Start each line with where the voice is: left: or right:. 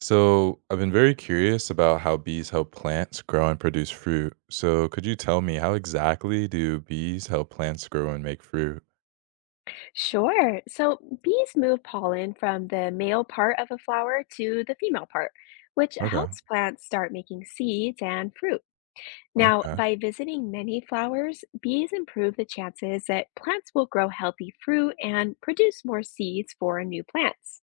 right: So, I've been very curious about how bees help plants grow and produce fruit. So, could you tell me how exactly do bees help plants grow and make fruit?
left: Sure. So bees move pollen from the male part of a flower to the female part, which
right: Okay,
left: helps plants start making seeds and fruit. Now,
right: okay,
left: by visiting many flowers, bees improve the chances that plants will grow healthy fruit and produce more seeds for new plants.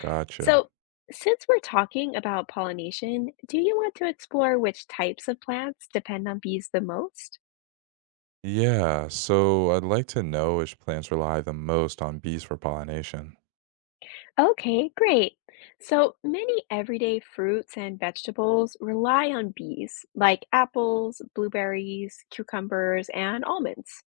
right: gotcha.
left: So, since we're talking about pollination, do you want to explore which types of plants depend on bees the most?
right: Yeah, so I'd like to know which plants rely the most on bees for pollination.
left: Okay, great. So many everyday fruits and vegetables rely on bees, like apples, blueberries, cucumbers, and almonds.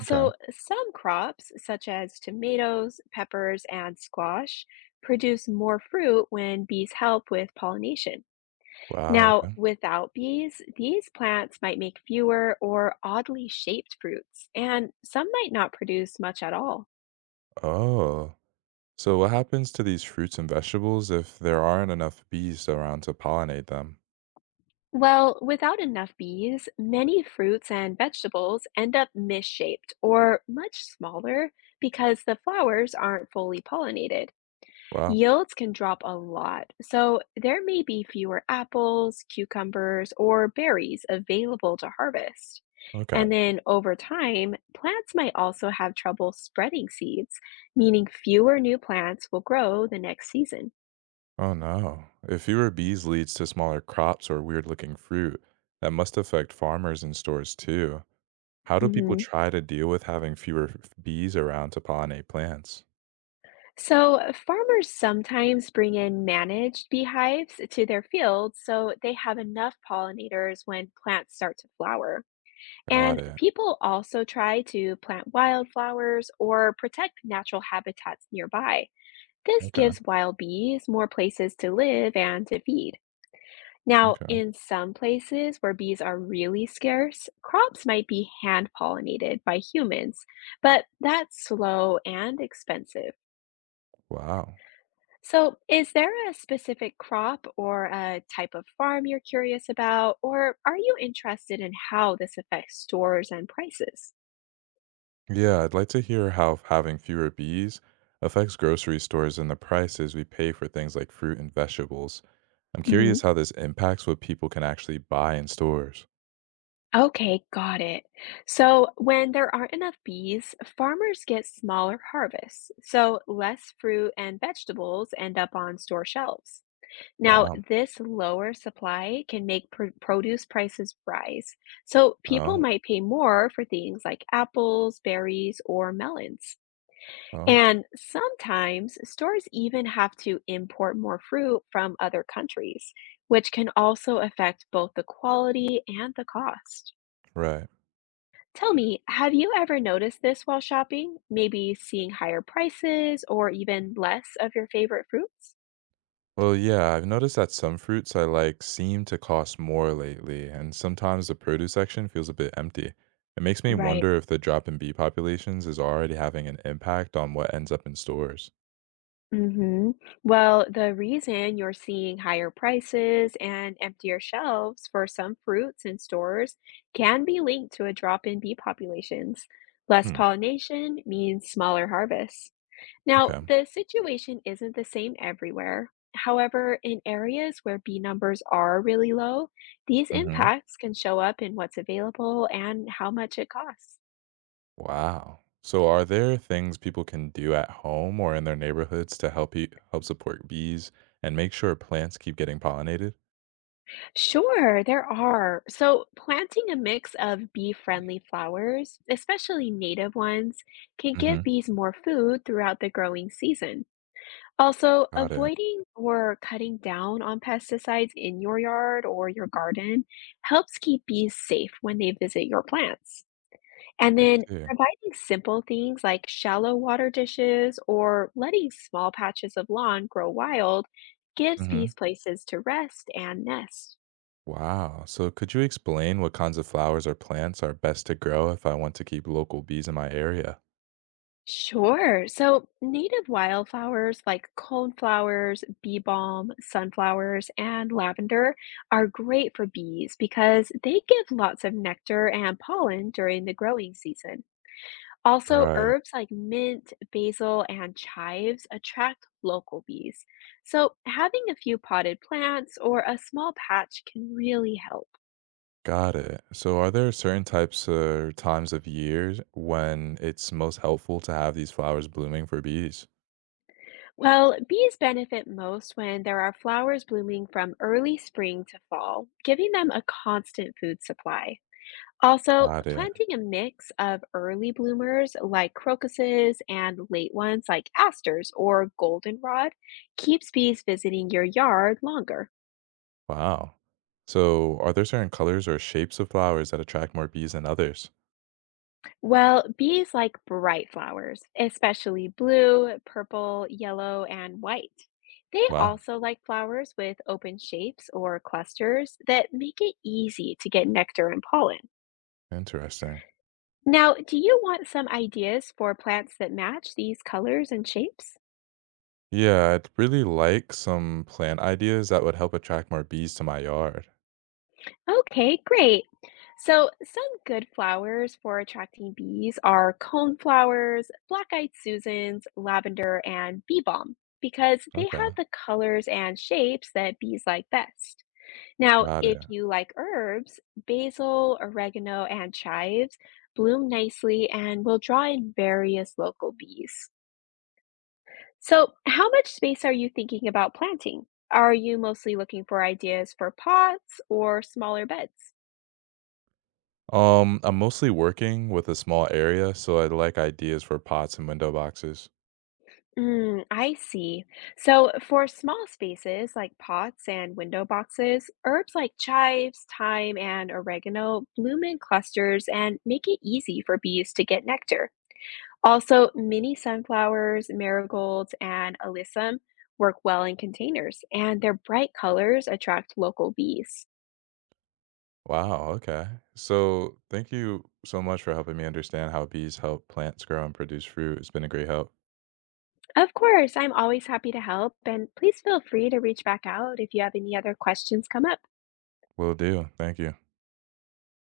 right: Okay.
left: some crops, such as tomatoes, peppers, and squash, produce more fruit when bees help with pollination.
right: Wow,
left: Now,
right: okay.
left: without bees, these plants might make fewer or oddly shaped fruits, and some might not produce much at all.
right: Oh, so what happens to these fruits and vegetables if there aren't enough bees around to pollinate them?
left: Well, without enough bees, many fruits and vegetables end up misshaped or much smaller because the flowers aren't fully pollinated.
right: Wow,
left: Yields can drop a lot, so there may be fewer apples, cucumbers, or berries available to harvest.
right: okay.
left: And then over time, plants might also have trouble spreading seeds, meaning fewer new plants will grow the next season.
right: Oh no. If fewer bees leads to smaller crops or weird looking fruit, that must affect farmers and stores too. How do people
left: Mhm.
right: try to deal with having fewer bees around to pollinate plants?
left: So, farmers sometimes bring in managed beehives to their fields so they have enough pollinators when plants start to flower.
right: Got
left: And
right: it.
left: people also try to plant wildflowers or protect natural habitats nearby. This
right: Okay.
left: gives wild bees more places to live and to feed. Now,
right: Okay.
left: in some places where bees are really scarce, crops might be hand pollinated by humans, but that's slow and expensive.
right: Wow.
left: So, is there a specific crop or a type of farm you're curious about, or are you interested in how this affects stores and prices?
right: Yeah, I'd like to hear how having fewer bees affects grocery stores and the prices we pay for things like fruit and vegetables. I'm
left: Hmm.
right: curious how this impacts what people can actually buy in stores.
left: Okay, got it. So, when there aren't enough bees, farmers get smaller harvests, so less fruit and vegetables end up on store shelves. Now,
right: Wow.
left: this lower supply can make produce prices rise. So people
right: Oh,
left: might pay more for things like apples, berries, or melons.
right: oh,
left: And sometimes stores even have to import more fruit from other countries, which can also affect both the quality and the cost.
right: right.
left: Tell me, have you ever noticed this while shopping? Maybe seeing higher prices or even less of your favorite fruits?
right: Well, yeah, I've noticed that some fruits I like seem to cost more lately, and sometimes the produce section feels a bit empty. It makes me
left: Right.
right: wonder if the drop in bee populations is already having an impact on what ends up in stores.
left: Mhm. Well, the reason you're seeing higher prices and emptier shelves for some fruits in stores can be linked to a drop in bee populations. Less
right: Hmm.
left: pollination means smaller harvests. Now,
right: Okay.
left: the situation isn't the same everywhere. However, in areas where bee numbers are really low, these
right: Mm-hmm.
left: impacts can show up in what's available and how much it costs.
right: Wow. So, are there things people can do at home or in their neighborhoods to help support bees and make sure plants keep getting pollinated?
left: Sure, there are. So, planting a mix of bee-friendly flowers, especially native ones, can give
right: Mm-hmm.
left: bees more food throughout the growing season. Also,
right: Got it.
left: avoiding or cutting down on pesticides in your yard or your garden helps keep bees safe when they visit your plants. And
right: I
left: then
right: see.
left: providing simple things like shallow water dishes or letting small patches of lawn grow wild gives
right: Mm-hmm.
left: bees places to rest and nest.
right: Wow. So could you explain what kinds of flowers or plants are best to grow if I want to keep local bees in my area?
left: Sure. So native wildflowers like coneflowers, bee balm, sunflowers, and lavender are great for bees because they give lots of nectar and pollen during the growing season. Also,
right: Right.
left: herbs like mint, basil, and chives attract local bees. So having a few potted plants or a small patch can really help.
right: Got it. So are there certain types or times of years when it's most helpful to have these flowers blooming for bees?
left: Well, bees benefit most when there are flowers blooming from early spring to fall, giving them a constant food supply. Also,
right: Got it.
left: planting a mix of early bloomers like crocuses and late ones like asters or goldenrod keeps bees visiting your yard longer.
right: Wow. So are there certain colors or shapes of flowers that attract more bees than others?
left: Well, bees like bright flowers, especially blue, purple, yellow, and white. They
right: Wow,
left: also like flowers with open shapes or clusters that make it easy to get nectar and pollen.
right: interesting.
left: Now, do you want some ideas for plants that match these colors and shapes?
right: Yeah, I'd really like some plant ideas that would help attract more bees to my yard.
left: Okay, great. So, some good flowers for attracting bees are cone flowers, black-eyed Susans, lavender, and bee balm because they
right: Okay,
left: have the colors and shapes that bees like best. Now,
right: got it.
left: if you like herbs, basil, oregano, and chives bloom nicely and will draw in various local bees. So, how much space are you thinking about planting? Are you mostly looking for ideas for pots or smaller beds?
right: I'm mostly working with a small area, so I'd like ideas for pots and window boxes.
left: Mm, I see. So, for small spaces like pots and window boxes, herbs like chives, thyme, and oregano bloom in clusters and make it easy for bees to get nectar. Also, mini sunflowers, marigolds, and alyssum work well in containers, and their bright colors attract local bees.
right: Wow, okay. So thank you so much for helping me understand how bees help plants grow and produce fruit. It's been a great help.
left: Of course, I'm always happy to help, and please feel free to reach back out if you have any other questions come up.
right: Will do. Thank you.